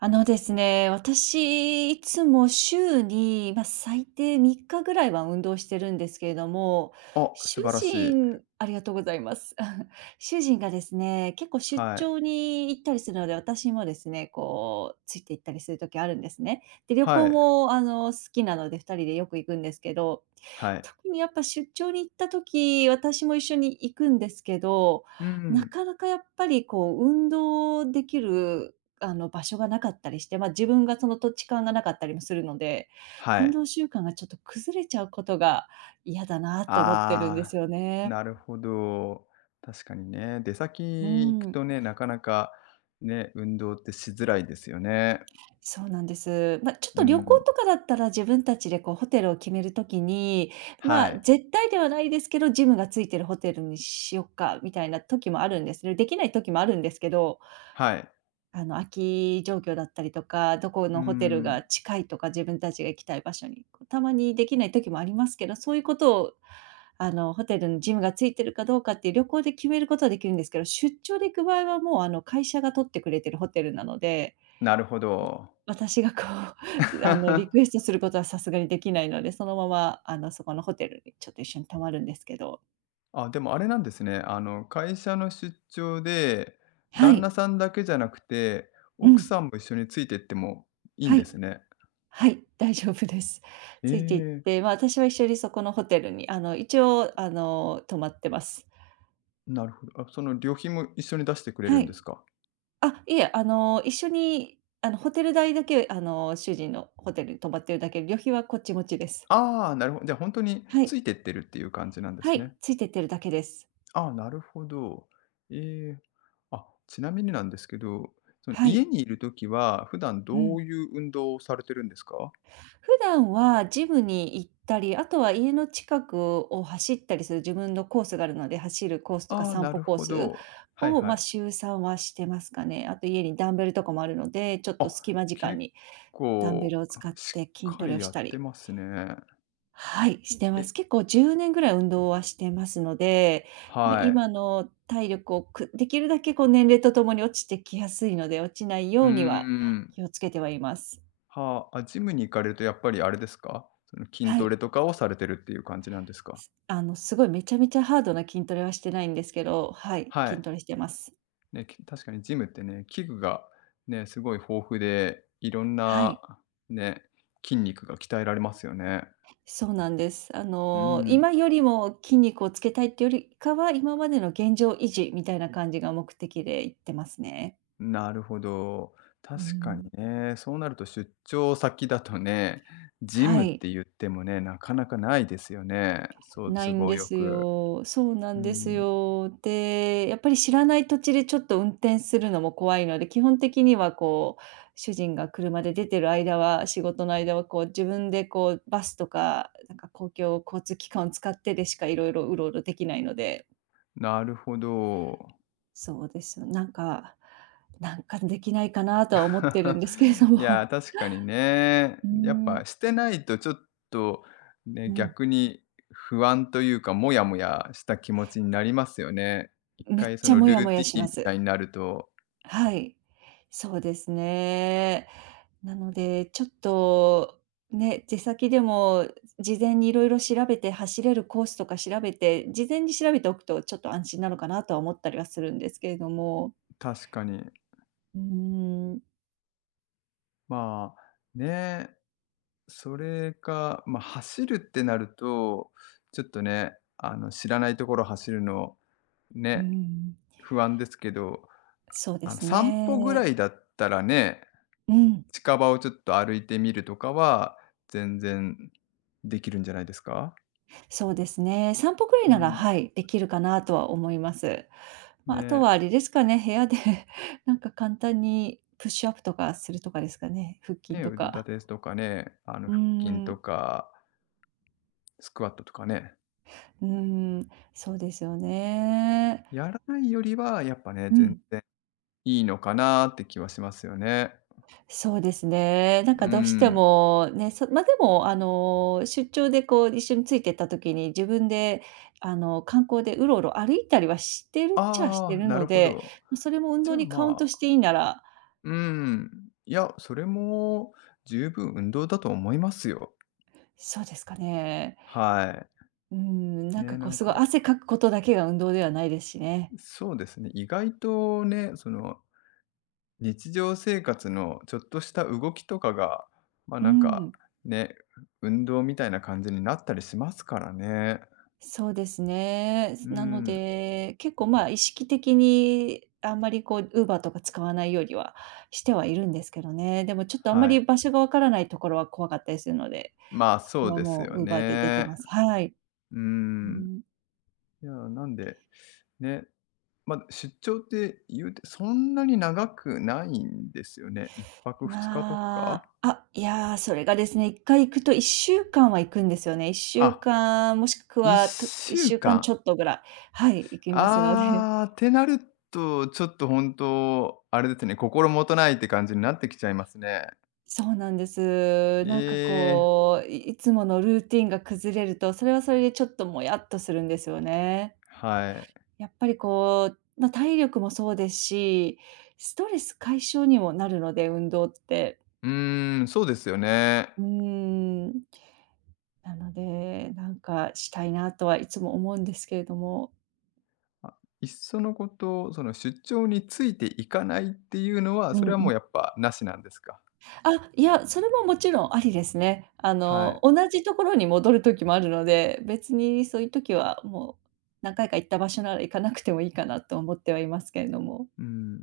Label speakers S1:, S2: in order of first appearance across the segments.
S1: あのですね、私、いつも週に、最低3日ぐらいは運動してるんですけれども、
S2: あ、
S1: 主
S2: 素晴らしい。
S1: 人ありがとうございます。主人がですね、結構出
S2: はい。
S1: 張に行ったりするので、私もですね、ついて行ったりする時あるんですね。で、旅
S2: は
S1: 行
S2: い。
S1: も、好きなので、2人でよく行くんですけど、
S2: はい。
S1: 特にやっぱ出張に行った時、私も一緒に行くんですけど、
S2: う
S1: な
S2: ん。
S1: かなかやっぱり運動できる場所がなかったりして、自分がその土地勘がなかったりもするので、
S2: は
S1: 運
S2: い。
S1: 動習慣がちょっと崩れちゃうことが嫌だなと思ってるんで
S2: あ
S1: す
S2: あ、
S1: よね。
S2: なるほど。確かにね、出
S1: う
S2: 先行く
S1: ん、
S2: とね、なかなかね、運動ってしづらいですよね。
S1: そうなんです。ちょっ
S2: う
S1: と旅行
S2: ん。
S1: とかだったら自分たちでこうホテルを決めるときに、
S2: はい。
S1: 絶対ではないですけど、ジムがついてるホテルにしよっかみたいな時もあるんですね。できない時もあるんですけど、
S2: はい。
S1: 空き状況だったりとか、どこ
S2: うー
S1: のホテル
S2: ん、
S1: が近いとか、自分たちが行きたい場所に、たまにできない時もありますけど、そういうことを、ホテルのジムがついてるかどうかっていう旅行で決めることはできるんですけど、出張で行く場合はもう、会社が取ってくれてるホテルなので、
S2: なるほど。
S1: 私がこう、リクエス トすることはさすがにできないので、そのまま、そこのホテルにちょっと一緒に泊まるんですけど。
S2: あ、でもあれなんですね。会社の出張で、
S1: は
S2: 旦那
S1: い。
S2: さんだけじゃなくて、
S1: う
S2: 奥
S1: ん。
S2: さんも一緒についてってもいいん
S1: は
S2: で
S1: い。
S2: すね。
S1: はい、大丈夫です。
S2: え
S1: ついて行っ
S2: え。
S1: て、私は一緒にそこのホテルに、一応、泊まってます。
S2: なるほど。あ、その料品も一緒に出してくれる
S1: は
S2: んで
S1: い。
S2: すか？
S1: あ、いえ、あの、一緒に、あの、ホテル代だけ、主人のホテルに泊まってるだけで、旅費はこっち持ちです。
S2: ああ、なるほど。じゃあ、本当に
S1: は
S2: つ
S1: い。
S2: いてってるっていう感じなんで
S1: は
S2: す
S1: い、
S2: ね。
S1: ついてってるだけです。
S2: ああ、なるほど。ええ、あ、ちなみになんですけど、その
S1: は
S2: 家
S1: い。
S2: にいるときは、普段
S1: う
S2: ど
S1: ん。
S2: ういう運動をされてるんですか？
S1: 普段はジムに行ったり、あとは家の近くを走ったりする自分のコースがあるので、走るコースとか
S2: ああ、
S1: 散
S2: な
S1: 歩
S2: る
S1: コー
S2: ほ
S1: ス
S2: ど。はい
S1: を、
S2: はい。
S1: 週3はしてますかね。あと家にダンベルとかもあるので、ちょっと
S2: あ、
S1: 隙間時間
S2: 結
S1: にダンベ
S2: 構、
S1: ルを使っ
S2: しっ
S1: て筋
S2: か
S1: トレ
S2: り
S1: を
S2: や
S1: し
S2: っ
S1: た
S2: て
S1: り、
S2: ますね。
S1: はい、してま
S2: え
S1: す。結構10年ぐらい運動はしてますので、
S2: はい。
S1: 今の体力をできるだけ年齢とともに落ちてきやすいので、落ちない
S2: うー
S1: ようには
S2: ん。
S1: 気をつけてはいます。
S2: はあ、あ、ジムに行かれるとやっぱりあれですか？その筋
S1: は
S2: ト
S1: い。
S2: レとかをされてるっていう感じなんですか？
S1: すごいめちゃめちゃハードな筋トレはしてないんですけど、はい、
S2: は
S1: 筋
S2: い。
S1: トレしてます。
S2: ね、確かにジムってね、器具がね、すごい豊富で、いろん
S1: はい、
S2: なね、筋肉が鍛えられますよね。
S1: そうなんです。
S2: うん、
S1: 今よりも筋肉をつけたいってよりかは、今までの現状維持みたいな感じが目的で行ってますね。
S2: なるほど。
S1: う
S2: 確かに
S1: ん。
S2: ね、そうなると出張先だとね、ジ
S1: は
S2: ムっ
S1: い。
S2: て言ってもね、なかなかないですよね。そう、
S1: な
S2: 都
S1: いん
S2: 合
S1: で
S2: よ
S1: す
S2: く。
S1: よ。そうな
S2: う
S1: んです
S2: ん、
S1: よ。で、やっぱり知らない土地でちょっと運転するのも怖いので、基本的には、主人が車で出てる間は仕事の間はこう、自分でこう、バスとか、なんか公共交通機関を使ってでしかいろいろうろうろできないので、
S2: なるほど。
S1: そうですよ。なんかできないかなとは思ってるんですけれど
S2: いやー、
S1: も。
S2: 確かにね。
S1: うー
S2: やっ
S1: ん、
S2: ぱしてないとちょっとね、
S1: うん、
S2: 逆に不安というか、もやもやした気持ちになりますよね。一
S1: めっ
S2: 回そ
S1: ちゃ
S2: の
S1: モ
S2: ル
S1: ヤモ
S2: ーテ
S1: ヤ
S2: ィ
S1: し
S2: ーン
S1: ま
S2: みたい
S1: す。
S2: になると、
S1: はい。そうですね。なので、ちょっと、ね、出先でも事前にいろいろ調べて、走れるコースとか調べて、事前に調べておくとちょっと安心なのかなとは思ったりはするんですけれども、
S2: 確かに。
S1: うーん、
S2: まあ、ね、それか、ま、走るってなると、ちょっとね、知らないところ走るの
S1: うー
S2: ね、
S1: ん、
S2: 不安ですけど、
S1: そうです
S2: 散歩ぐら
S1: ね。
S2: いだったらね
S1: うん、
S2: 近場をちょっと歩いてみるとかは、全然できるんじゃないですか？
S1: そうですね。散歩くらい
S2: う
S1: なら、
S2: ん。
S1: はい、できるかなとは思います。あと
S2: で、
S1: はあれですかね、部屋で なんか簡単にプッシュアップとかするとかですかね、腹筋
S2: ね、
S1: と
S2: 腕立
S1: か。
S2: てとかね、
S1: うー
S2: 腹筋と
S1: ん、
S2: か、スクワットとかね、
S1: うーそうですよね。
S2: やらないよりは、やっぱね、
S1: う
S2: 全
S1: ん、
S2: 然いいのかなって気はしますよね。
S1: そうですね。なん
S2: う
S1: かどうして
S2: ん。
S1: もね、でも出張でこう一緒についてった時に、自分で観光でうろうろ歩いたりはしてるっちゃして
S2: ああ、
S1: る
S2: なる
S1: の
S2: ほ
S1: で、
S2: ど。
S1: ま、それも運
S2: じ
S1: 動
S2: ゃあ、
S1: にカウン
S2: ま
S1: トし
S2: あ、
S1: ていいなら、
S2: うん、いや、それも十分運動だと思いますよ。
S1: そうですかね。
S2: は
S1: うーん、
S2: い。
S1: なんか
S2: ね、な
S1: こう
S2: ん
S1: すごい
S2: か、
S1: 汗かくことだけが運動ではないですしね。
S2: そうですね、意外とね、その日常生活のちょっとした動きとかが、まあ、
S1: う
S2: なんか、
S1: ん。
S2: ね、運動みたいな感じになったりしますからね。
S1: そうですね。
S2: う
S1: なの
S2: ん、
S1: で、結構、意識的にあんまり、Uber とか使わないようにはしてはいるんですけどね。でもちょっとあんま
S2: は
S1: り
S2: い。
S1: 場所がわからないところは怖かったりするので、
S2: まあ、
S1: そ
S2: そ
S1: こ
S2: う
S1: は
S2: です
S1: も
S2: よ
S1: うウーバーで出て
S2: ね。
S1: ます。はい。
S2: うー
S1: う
S2: ん。
S1: ん。
S2: いや、なんで、ね、ま、出張って言うてそんなに長くないんですよね。一泊二日とか？
S1: いやー、それがですね、1回行くと1週間は行くんですよね。
S2: あ、一週
S1: 1週間ち
S2: 間。
S1: ょっとぐらい、はい、行きますので。
S2: ああ、ってなると、ちょっと本当、あれですね、心もとないって感じになってきちゃいますね。
S1: そうなんです。
S2: え
S1: なんか
S2: え、
S1: こう、いいつものルーティンが崩れると、それはそれでちょっともやっとするんですよね。
S2: はい。
S1: やっぱりこう、体力もそうですし、ストレス解消にもなるので、運動って。
S2: うーん、そうですよね。
S1: うーん。なので、なんかしたいなとはいつも思うんですけれども。
S2: あ、いっそのこと、その出張についていかないっていうのは、
S1: う
S2: それはも
S1: ん
S2: うやっぱなしなんですか？
S1: あ、いや、それももちろんありですね。
S2: はい。
S1: 同じところに戻る時もあるので、別にそういう時はもう何回か行った場所なら行かなくてもいいかなと思ってはいますけれども。
S2: うん、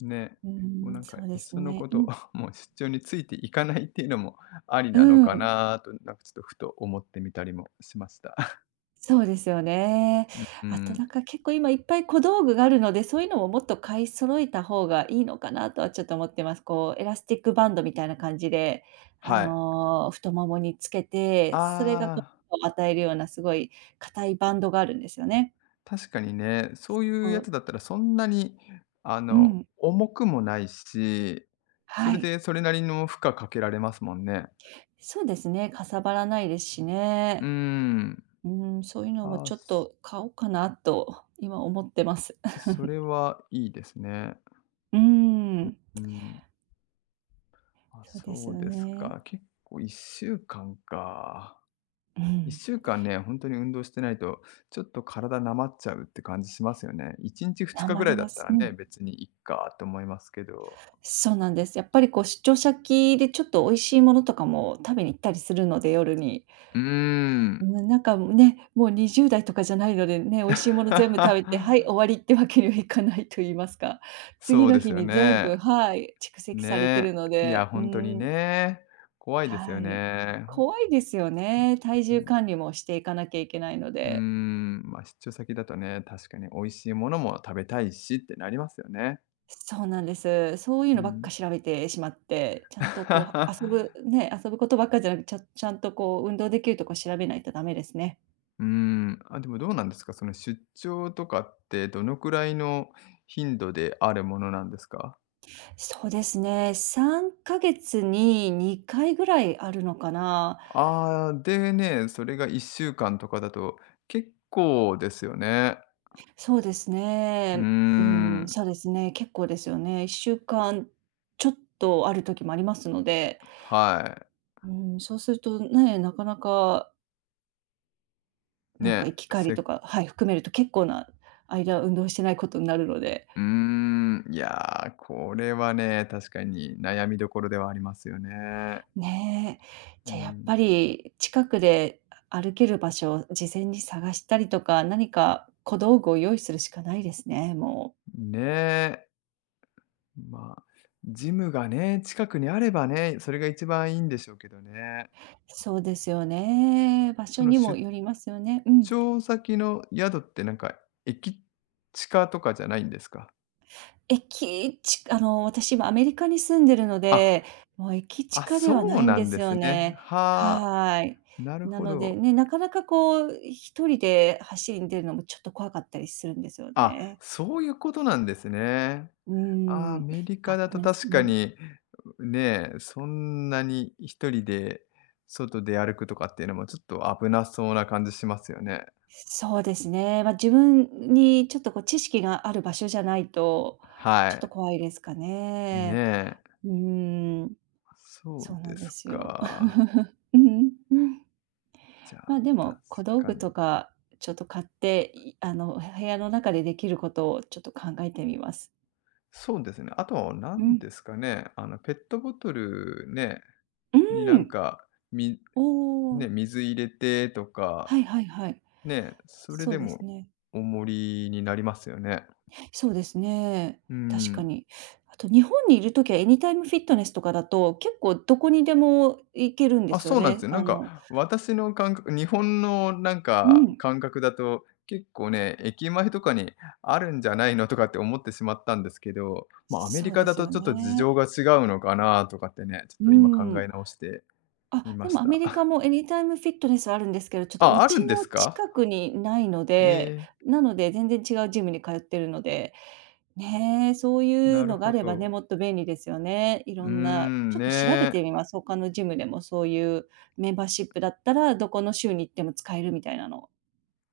S2: ね。
S1: うー
S2: もうな
S1: ん、
S2: んか
S1: そうで
S2: いっ
S1: す
S2: その
S1: ね。
S2: こ
S1: う
S2: と、
S1: ん。
S2: もう出張についていかないっていうのもあり
S1: う
S2: なのか
S1: ん。
S2: なと、なんかちょっとふと思ってみたりもしました。
S1: そうですよね。
S2: うん、う
S1: あと
S2: ん。
S1: なんか結構今いっぱい小道具があるので、そういうのももっと買い揃えた方がいいのかなとはちょっと思ってます。こうエラスティックバンドみたいな感じで、
S2: はい。
S1: 太ももにつけて、それが
S2: ああ。
S1: 与えるようなすごい硬いバンドがあるんですよね。
S2: 確かにね、そうい
S1: こ
S2: うや
S1: う
S2: つだったらそんなに、
S1: うん、
S2: 重くもないし、そ
S1: は
S2: れ
S1: い。
S2: でそれなりの負荷かけられますもんね。
S1: そうですね、かさばらないですし
S2: うー
S1: ね。
S2: ん。
S1: うん、そういうのも
S2: あ、
S1: ちょっと買おうかなと今思ってます。
S2: そ れはいいですね。
S1: う
S2: う
S1: ん、
S2: うん。あ、
S1: そうです
S2: そう
S1: よ
S2: です
S1: ね。
S2: か。結構1週間かんか。
S1: うん。
S2: 1週間ね、ほんとに運動してないと、ちょっと体なまっちゃうって感じしますよね。1日2
S1: た
S2: 日ぐ
S1: ま
S2: ら
S1: り
S2: いだ
S1: ま
S2: った
S1: す。
S2: ら
S1: う
S2: ね、
S1: ん。
S2: 別にいっかと思いますけど。
S1: そうなんです。やっぱりこう出張先でちょっと美味しいものとかも食べに行ったりするので、夜に。
S2: うー
S1: う
S2: ん。
S1: ん、なんかね、もう20代とかじゃないのでね、美味しいもの全部食べて、はい、終わりってわけにはいかないと言いますか。
S2: そ
S1: 次
S2: う
S1: の
S2: です
S1: 日
S2: よ
S1: に全部
S2: ね。
S1: はい、蓄積されてる
S2: ね。
S1: の
S2: いや、
S1: で、う
S2: 本当に
S1: ん、
S2: ね。怖いです
S1: は
S2: よ
S1: い。
S2: ね。
S1: 怖いですよね。体重管理もしていかなきゃいけないの
S2: う
S1: で。
S2: ん。まあ出張先だとね、確かに美味しいものも食べたいしってなりますよね。
S1: そうなんです。そういう
S2: う
S1: のばっ
S2: ん。
S1: か調べてしまって、ちゃんとこう 遊ぶね、遊ぶことばっかじゃなくて、ちゃんとこう運動できるとこ調べないとダメですね。
S2: うん、あ、でもどうなんですか？その出張とかってどのくらいの頻度であるものなんですか？
S1: そうですね、3ヶ月に2回ぐらいあるのかな。
S2: ああー、でね、それが1週間とかだと結構ですよね。
S1: そうです
S2: うー
S1: ね。うん、
S2: ん、
S1: そうですね、結構ですよね。1週間ちょっとある時もありますので、
S2: はい。
S1: うん、そうするとね、なかなか、なんか
S2: ね、
S1: 行き帰りとか、はい、含めると結構な間運動してないことになるので。
S2: うーん、いやー、これはね、確かに悩みどころではありますよね。
S1: ねえ。
S2: う
S1: じゃ、やっ
S2: ん、
S1: ぱり近くで歩ける場所を事前に探したりとか、何か小道具を用意するしかないですね、もう。
S2: ねえ、まあ、ジムがね、近くにあればね、それが一番いいんでしょうけどね。
S1: そうですよね。場
S2: そ
S1: 所
S2: の
S1: にも
S2: 出
S1: よりますよね。うん。
S2: 張先の宿ってなんか、駅近とかじゃないんですか？
S1: 私今アメリカに住んでるの
S2: あ、
S1: で、もう駅
S2: あ、
S1: 近では
S2: そ
S1: な
S2: う
S1: いん
S2: な
S1: で
S2: んで
S1: す
S2: す
S1: よ
S2: ね。
S1: ね。
S2: はあ、
S1: はい。
S2: なる
S1: な
S2: ほ
S1: ので
S2: ど。
S1: ね、なかなかこう一人で走りに出るのもちょっと怖かったりするんですよ
S2: あ、
S1: ね。
S2: そういうことなんですね。
S1: う
S2: ア
S1: ん。
S2: メリカ
S1: あ、
S2: だ
S1: ご
S2: と
S1: めんなさ
S2: 確
S1: い。
S2: かに、ねえ、そんなに一人で外で歩くとかっていうのもちょっと危なそうな感じしますよね。
S1: そうですね。自分にちょっとこう知識がある場所じゃないと、
S2: は
S1: ちょっと
S2: い。
S1: 怖いですか
S2: ね
S1: ね。
S2: え。
S1: うーん、
S2: そ
S1: そ
S2: う
S1: うな
S2: で
S1: んで
S2: す
S1: すよ。
S2: か。
S1: うんうん。
S2: じゃ
S1: ま、
S2: あ、
S1: で
S2: 確
S1: も小道
S2: か
S1: 具と
S2: に。
S1: かちょっと買って、部屋の中でできることをちょっと考えてみます。
S2: そうですね。あとは
S1: う
S2: 何
S1: ん。
S2: ですかね、あのペットボトルね、
S1: う
S2: になん
S1: ん。
S2: か、み
S1: おお。
S2: ね、水入れてとか
S1: はいはいはい。
S2: ねえ、それ
S1: そう
S2: で
S1: です
S2: も
S1: ね。
S2: おもりになりますよね。
S1: そうですね。
S2: う
S1: 確か
S2: ん。
S1: に。あと日本にいる時はエニタイムフィットネスとかだと、結構どこにでも行けるんで
S2: あ、
S1: すよ
S2: そうなんです
S1: ね。
S2: よ。なんか私の感覚日本のなん
S1: う
S2: か
S1: ん、
S2: 感覚だと、結構ね、駅前とかにあるんじゃないのとかって思ってしまったんですけど、まあ、アメ
S1: そ
S2: リ
S1: う
S2: カ
S1: で
S2: だ
S1: す
S2: と
S1: よ
S2: ちょっと事
S1: ね。
S2: 情が違うのかなとかってね、ちょっ
S1: うー
S2: と今考
S1: ん。
S2: え直してみ
S1: あ、
S2: ま
S1: で
S2: し
S1: もアメ
S2: た。
S1: リカ もエニタイムフィットネスあるんですけど、ちょっと
S2: あ、
S1: う
S2: ある
S1: ち
S2: んで
S1: の
S2: すか？
S1: 近くにないので、
S2: え
S1: なので全然違うジムに通ってるので、ね、そう
S2: ー、
S1: い
S2: な
S1: う
S2: る
S1: のが
S2: ほ
S1: あればね、
S2: ど。
S1: もっと便利ですよね。い
S2: うー
S1: ろんな、
S2: ん、
S1: ちょっ
S2: ね
S1: と調べ
S2: え。
S1: てみます。他のジムでもそういうメンバーシップだったら、どこの州に行っても使えるみたいなの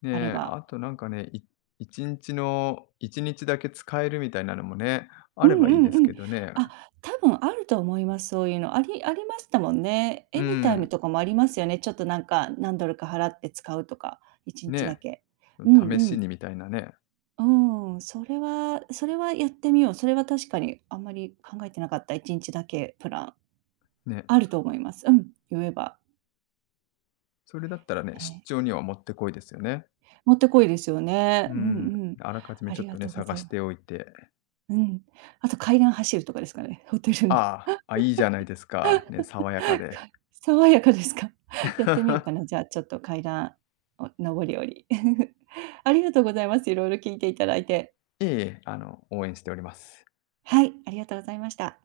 S2: ね
S1: あれ
S2: え、
S1: ば。
S2: あとなんかね、1日の1日だけ使えるみたいなのもね、あ
S1: うん
S2: ればいい
S1: う
S2: で
S1: んう
S2: す
S1: ん。
S2: けどね。
S1: あ、多分あると思います、そういうの。ありましたもんね。
S2: う
S1: エニタイム
S2: ん、
S1: とかもありますよね。ちょっとなんか、何ドルか払って使うとか、1日だ
S2: ね
S1: け。うんう
S2: え、試し
S1: ん。
S2: にみたいなね。
S1: うん、それはやってみよう。それは確かにあんまり考えてなかった、1日だけプラン。
S2: ね、
S1: あると思います。うん、言えば。
S2: それだったらね、
S1: え
S2: 出張にはもってこいですよね。
S1: ーもってこいですよね。
S2: う
S1: うんう
S2: ん、
S1: ん。
S2: あらかじめ
S1: あ
S2: ちょっ
S1: り
S2: と
S1: が
S2: ね、
S1: とうご
S2: 探
S1: ざい
S2: し
S1: ます。
S2: ておいて。
S1: うん。あと階段走るとかですかね、ホテル
S2: あ
S1: の。
S2: あ、あ、いいじゃないですか。ね、爽やかで。
S1: 爽やかですか？やってみようかな、じゃ あ、ちょっと階段を上り下り。ありがとうございます。いろいろ聞いていただいて。
S2: ええ、応援しております。
S1: はい、ありがとうございました。